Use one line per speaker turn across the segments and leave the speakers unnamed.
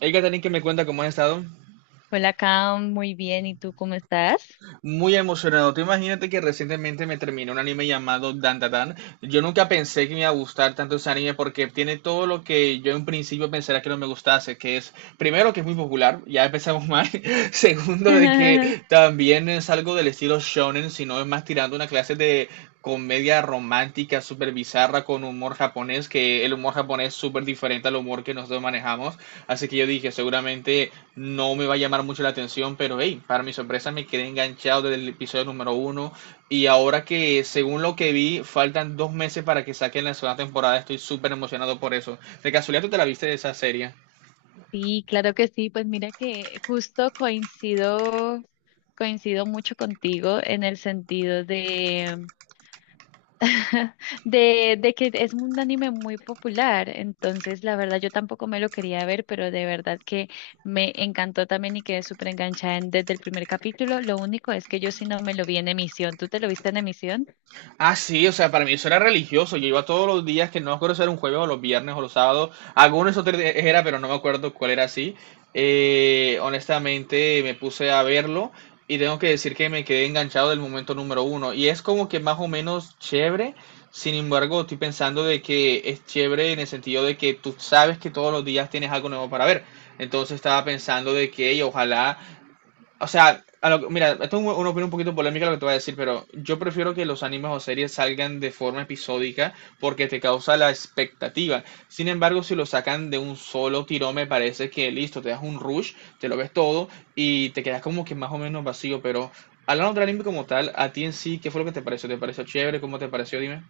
Hay que tener que me cuenta cómo has estado.
Hola, Cam, muy bien. ¿Y tú cómo estás?
Muy emocionado. Tú imagínate que recientemente me terminé un anime llamado Dandadan. Yo nunca pensé que me iba a gustar tanto ese anime porque tiene todo lo que yo en principio pensara que no me gustase, que es, primero, que es muy popular, ya empezamos mal. Segundo, de que también es algo del estilo shonen, sino es más tirando una clase de comedia romántica súper bizarra con humor japonés, que el humor japonés es súper diferente al humor que nosotros manejamos. Así que yo dije, seguramente no me va a llamar mucho la atención, pero hey, para mi sorpresa me quedé enganchado desde el episodio número uno. Y ahora que, según lo que vi, faltan dos meses para que saquen la segunda temporada, estoy súper emocionado por eso. De casualidad, ¿tú te la viste de esa serie?
Sí, claro que sí. Pues mira que justo coincido, coincido mucho contigo en el sentido de, de que es un anime muy popular. Entonces, la verdad, yo tampoco me lo quería ver, pero de verdad que me encantó también y quedé súper enganchada desde el primer capítulo. Lo único es que yo sí no me lo vi en emisión. ¿Tú te lo viste en emisión?
Ah, sí, o sea, para mí eso era religioso. Yo iba todos los días, que no me acuerdo si era un jueves o los viernes o los sábados. Algunos otros días era, pero no me acuerdo cuál era así. Honestamente, me puse a verlo y tengo que decir que me quedé enganchado del momento número uno. Y es como que más o menos chévere. Sin embargo, estoy pensando de que es chévere en el sentido de que tú sabes que todos los días tienes algo nuevo para ver. Entonces estaba pensando de que "Ey, ojalá o sea, a lo- mira, esto es un- una opinión un poquito polémica lo que te voy a decir, pero yo prefiero que los animes o series salgan de forma episódica porque te causa la expectativa. Sin embargo, si lo sacan de un solo tirón, me parece que listo, te das un rush, te lo ves todo y te quedas como que más o menos vacío. Pero hablando del anime como tal, a ti en sí, ¿qué fue lo que te pareció? ¿Te pareció chévere? ¿Cómo te pareció? Dime.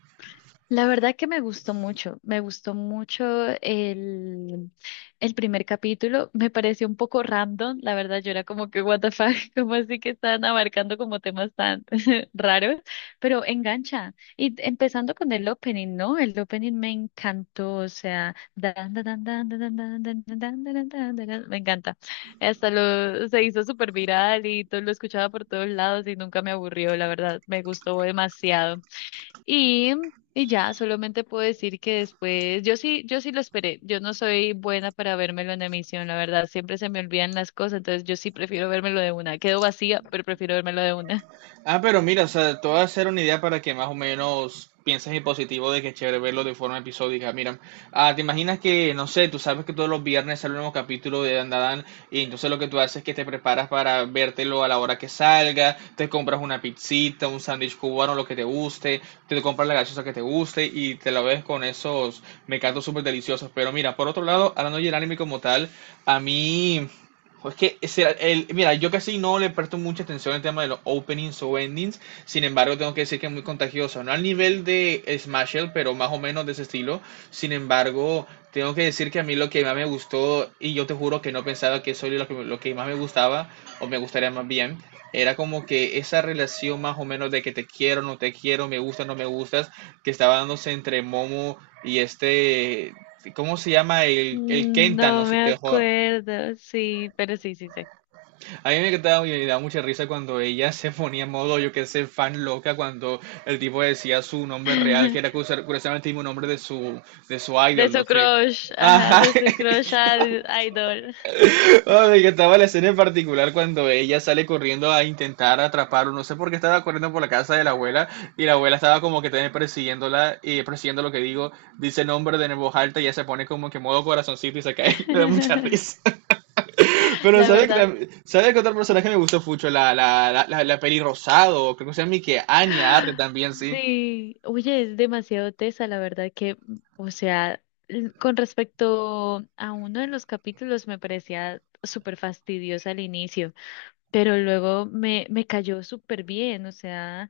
La verdad que me gustó mucho el, el primer capítulo, me pareció un poco random, la verdad yo era como que what the fuck, como así que están abarcando como temas tan raros, pero engancha. Y empezando con el opening, ¿no? El opening me encantó, o sea, dan, dan, dan, dan, dan, dan, dan, dan, dan, dan, dan, dan, dan, me encanta. Hasta lo se hizo súper viral y todo, lo escuchaba por todos lados y nunca me aburrió, la verdad, me gustó demasiado. Y, y ya, solamente puedo decir que después, yo sí, yo sí lo esperé. Yo no soy buena para vérmelo en emisión, la verdad. Siempre se me olvidan las cosas, entonces yo sí prefiero vérmelo de una. Quedo vacía, pero prefiero vérmelo de una.
Ah, pero mira, o sea, te voy a hacer una idea para que más o menos pienses en positivo de que es chévere verlo de forma episódica. Mira, te imaginas que, no sé, tú sabes que todos los viernes sale un nuevo capítulo de Dandadan y entonces lo que tú haces es que te preparas para vértelo a la hora que salga, te compras una pizzita, un sándwich cubano, lo que te guste, te compras la gaseosa que te guste y te la ves con esos mecatos súper deliciosos. Pero mira, por otro lado, hablando del anime como tal, a mí ojo, es que ese era el, mira, yo casi no le presto mucha atención al tema de los openings o endings, sin embargo tengo que decir que es muy contagioso, no al nivel de Smasher, pero más o menos de ese estilo, sin embargo tengo que decir que a mí lo que más me gustó, y yo te juro que no pensaba que eso era lo que más me gustaba, o me gustaría más bien, era como que esa relación más o menos de que te quiero, no te quiero, me gustas, no me gustas, que estaba dándose entre Momo y este, ¿cómo se llama? El
Mm,
Kenta, no
no
sé
me
qué, joder.
acuerdo, sí, pero sí, sí sé.
A mí me quedaba me daba mucha risa cuando ella se ponía en modo, yo qué sé, fan loca, cuando el tipo decía su nombre real, que era curiosa- curiosamente el mismo nombre de su
De
idol, no
su
sé.
crush, ajá,
Ajá.
de su crush al idol.
Oh, me encantaba la escena en particular cuando ella sale corriendo a intentar atraparlo, no sé por qué estaba corriendo por la casa de la abuela y la abuela estaba como que también persiguiéndola y persiguiendo lo que digo, dice el nombre de nuevo alta y ella se pone como que modo corazoncito y se cae. Me da mucha risa. Pero
La
¿sabes que,
verdad.
tam- ¿sabes que otro personaje me gustó mucho? La peli, creo que se llama que Anya Arre también, sí.
Sí, oye, es demasiado tesa, la verdad que, o sea, con respecto a uno de los capítulos me parecía súper fastidiosa al inicio, pero luego me cayó súper bien, o sea,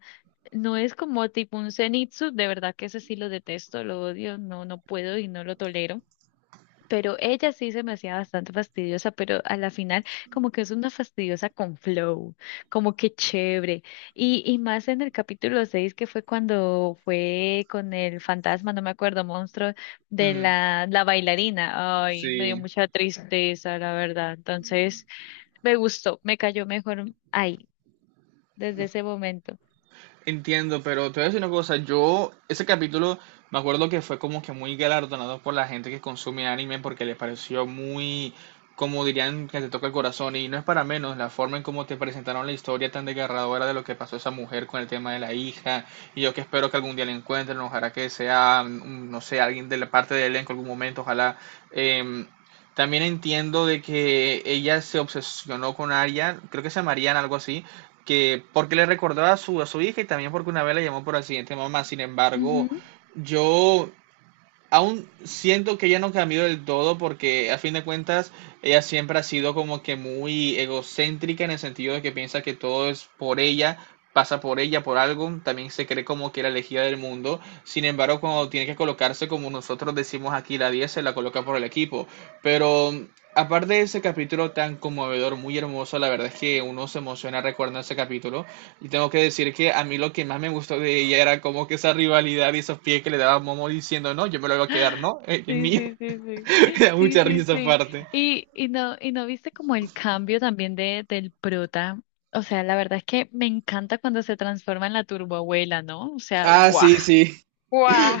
no es como tipo un Zenitsu, de verdad que ese sí lo detesto, lo odio, no, no puedo y no lo tolero, pero ella sí se me hacía bastante fastidiosa, pero a la final como que es una fastidiosa con flow, como que chévere. Y más en el capítulo 6 que fue cuando fue con el fantasma, no me acuerdo, monstruo de
Mm,
la bailarina. Ay, me dio
sí.
mucha tristeza, la verdad. Entonces, me gustó, me cayó mejor ahí, desde ese momento.
Entiendo, pero te voy a decir una cosa, yo, ese capítulo, me acuerdo que fue como que muy galardonado por la gente que consume anime porque le pareció muy, como dirían, que te toca el corazón, y no es para menos la forma en cómo te presentaron la historia tan desgarradora de lo que pasó esa mujer con el tema de la hija, y yo que espero que algún día la encuentren, ojalá que sea, mm, no sé, alguien de la parte del elenco en algún momento, ojalá. em, También entiendo de que ella se obsesionó con Arya, creo que se llama Mariana, algo así, que porque le recordó a su hija y también porque una vez la llamó por accidente mamá. Sin embargo,
Ujú.
yo aún siento que ella no cambió del todo porque a fin de cuentas ella siempre ha sido como que muy egocéntrica en el sentido de que piensa que todo es por ella, pasa por ella, por algo, también se cree como que la elegida del mundo, sin embargo cuando tiene que colocarse, como nosotros decimos aquí, la diez, se la coloca por el equipo, pero aparte de ese capítulo tan conmovedor, muy hermoso, la verdad es que uno se emociona recordando ese capítulo, y tengo que decir que a mí lo que más me gustó de ella era como que esa rivalidad y esos pies que le daba Momo diciendo, no, yo me lo voy a quedar, no, es
Sí,
mío.
sí, sí, sí.
Me da
Sí,
mucha
sí,
risa
sí.
aparte.
Y no, y no viste como el cambio también de, del prota. O sea, la verdad es que me encanta cuando se transforma en la turboabuela, ¿no? O sea,
Ah,
guau,
sí, sí.
guau.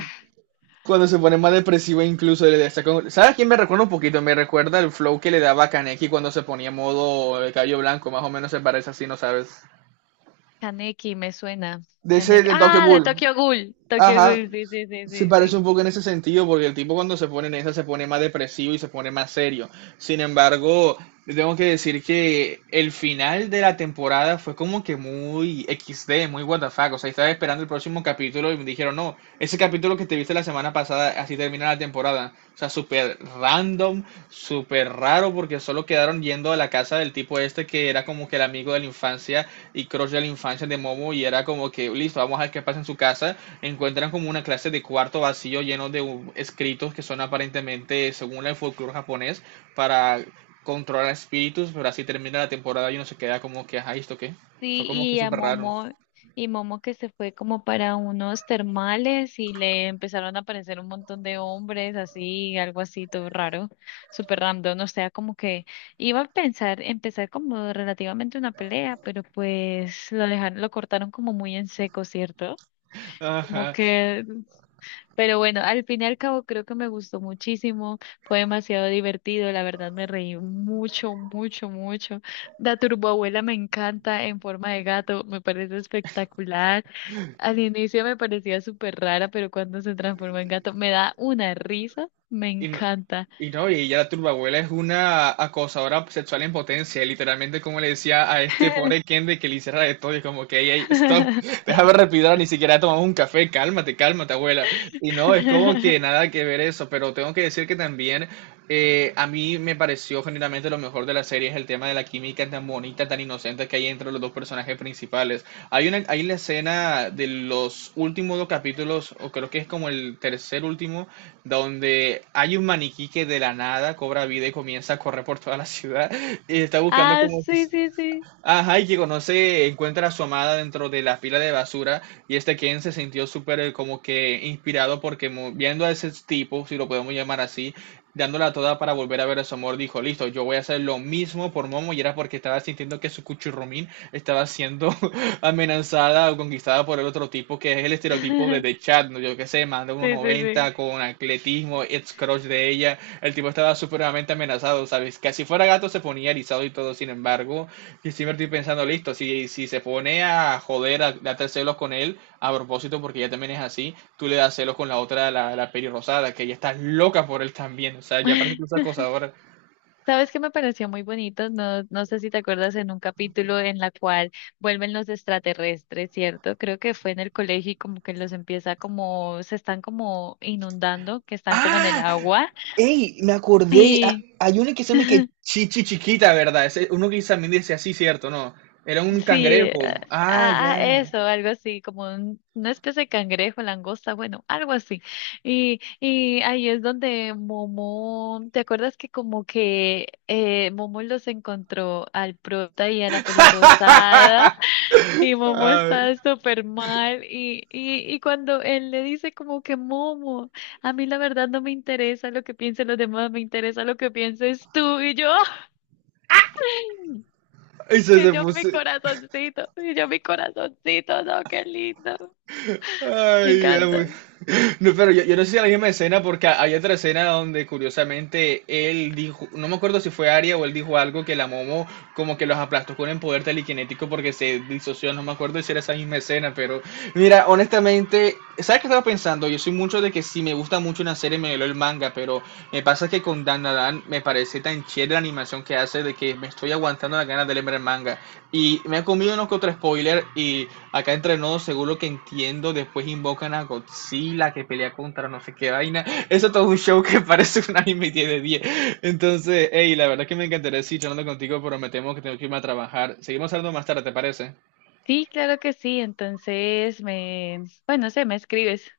Cuando se pone más depresivo incluso le está con- ¿Sabes a quién me recuerda un poquito? Me recuerda el flow que le daba Kaneki cuando se ponía modo el cabello blanco, más o menos se parece así, ¿no sabes?
Kaneki me suena.
De ese
Kaneki.
de Tokyo
Ah, de
Ghoul.
Tokyo Ghoul. Tokyo
Ajá.
Ghoul, sí, sí, sí,
Se
sí,
parece
sí.
un poco en ese sentido, porque el tipo cuando se pone en esa se pone más depresivo y se pone más serio. Sin embargo, tengo que decir que el final de la temporada fue como que muy equis, de muy what the fuck. O sea, estaba esperando el próximo capítulo y me dijeron, no, ese capítulo que te viste la semana pasada, así termina la temporada. O sea, súper random, súper raro, porque solo quedaron yendo a la casa del tipo este que era como que el amigo de la infancia y crush de la infancia de Momo y era como que, listo, vamos a ver qué pasa en su casa, encuentran como una clase de cuarto vacío lleno de escritos que son aparentemente, según el folclore japonés, para controlar espíritus, pero así termina la temporada y uno se queda como que, ajá, ¿esto qué? Fue
Sí,
como que
y a
súper raro.
Momo, y Momo que se fue como para unos termales y le empezaron a aparecer un montón de hombres, así, algo así, todo raro, súper random, o sea, como que iba a pensar, empezar como relativamente una pelea, pero pues lo dejaron, lo cortaron como muy en seco, ¿cierto? Como
Ajá.
que, pero bueno, al fin y al cabo creo que me gustó muchísimo, fue demasiado divertido, la verdad me reí mucho, mucho, mucho. La turboabuela me encanta en forma de gato, me parece espectacular. Al inicio me parecía súper rara, pero cuando se transforma en gato me da una risa, me
Y no,
encanta.
y no, y ella, la turbabuela, es una acosadora sexual en potencia, literalmente como le decía a este pobre Ken de que le hiciera de todo y como que, ey, ey, stop, déjame respirar, ni siquiera he tomado un café, cálmate, cálmate, abuela. Y no, es como que nada que ver eso, pero tengo que decir que también a mí me pareció generalmente lo mejor de la serie es el tema de la química tan bonita, tan inocente que hay entre los dos personajes principales. Hay una, hay la escena de los últimos dos capítulos, o creo que es como el tercer último, donde hay un maniquí que de la nada cobra vida y comienza a correr por toda la ciudad y está buscando
Ah,
como
sí, sí, sí.
ajá, y que conoce, encuentra a su amada dentro de la pila de basura, y este Ken se sintió súper como que inspirado porque mu- viendo a ese tipo, si lo podemos llamar así, dándola toda para volver a ver a su amor, dijo, listo, yo voy a hacer lo mismo por Momo, y era porque estaba sintiendo que su cuchurrumín estaba siendo amenazada o conquistada por el otro tipo que es el estereotipo de The Chat, ¿no? Yo qué sé, manda uno
Sí, sí, sí.
noventa con atletismo, ex crush de ella, el tipo estaba supremamente amenazado, ¿sabes? Que si fuera gato se ponía erizado y todo, sin embargo... Y siempre estoy pensando, listo, si, se pone a joder, a darte celos con él, a propósito, porque ella también es así, tú le das celos con la otra, la pelirrosada, que ella está loca por él también. O sea, ya parece que es acosadora.
¿Sabes qué me pareció muy bonito? No, no sé si te acuerdas en un capítulo en la cual vuelven los extraterrestres, ¿cierto? Creo que fue en el colegio y como que los empieza como, se están como inundando, que están como en el
¡Ah!
agua.
¡Ey! Me acordé.
Y
Hay uno que se me que chichi chiquita, ¿verdad? Ese- uno que también dice así, ¿cierto? No. Era un
sí,
cangrejo. Ah,
ah, ah,
ya.
eso, algo así, como una especie de cangrejo, langosta, bueno, algo así. Y ahí es donde Momo, ¿te acuerdas que como que Momo los encontró al prota y a la pelirrosada? Y Momo
Ay,
está súper mal y cuando él le dice como que Momo, a mí la verdad no me interesa lo que piensen los demás, me interesa lo que pienses tú y yo, ¡ay!
eso
Y
se
yo mi
puso.
corazoncito, y yo mi corazoncito, no, qué lindo, me
Ay, era muy-
encanta.
No, pero yo, no sé si es la misma escena porque hay otra escena donde curiosamente él dijo, no me acuerdo si fue Aria, o él dijo algo que la Momo como que los aplastó con el poder telequinético porque se disoció, no me acuerdo si era esa misma escena, pero mira, honestamente, ¿sabes qué estaba pensando? Yo soy mucho de que si me gusta mucho una serie me leo el manga, pero me pasa que con Dan me parece tan chévere la animación que hace de que me estoy aguantando las ganas de leer el manga. Y me ha comido unos que otro spoiler y acá entre nos, según lo que entiendo, después invocan a Godzilla que pelea contra no sé qué vaina. Eso es todo un show que parece un anime 10 de 10. Entonces, hey, la verdad es que me encantaría seguir charlando contigo, pero me temo que tengo que irme a trabajar. Seguimos hablando más tarde, ¿te parece?
Sí, claro que sí, entonces me, bueno, no sé, me escribes.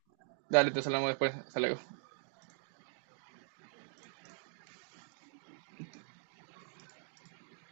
Dale, te hablamos después. Hasta luego.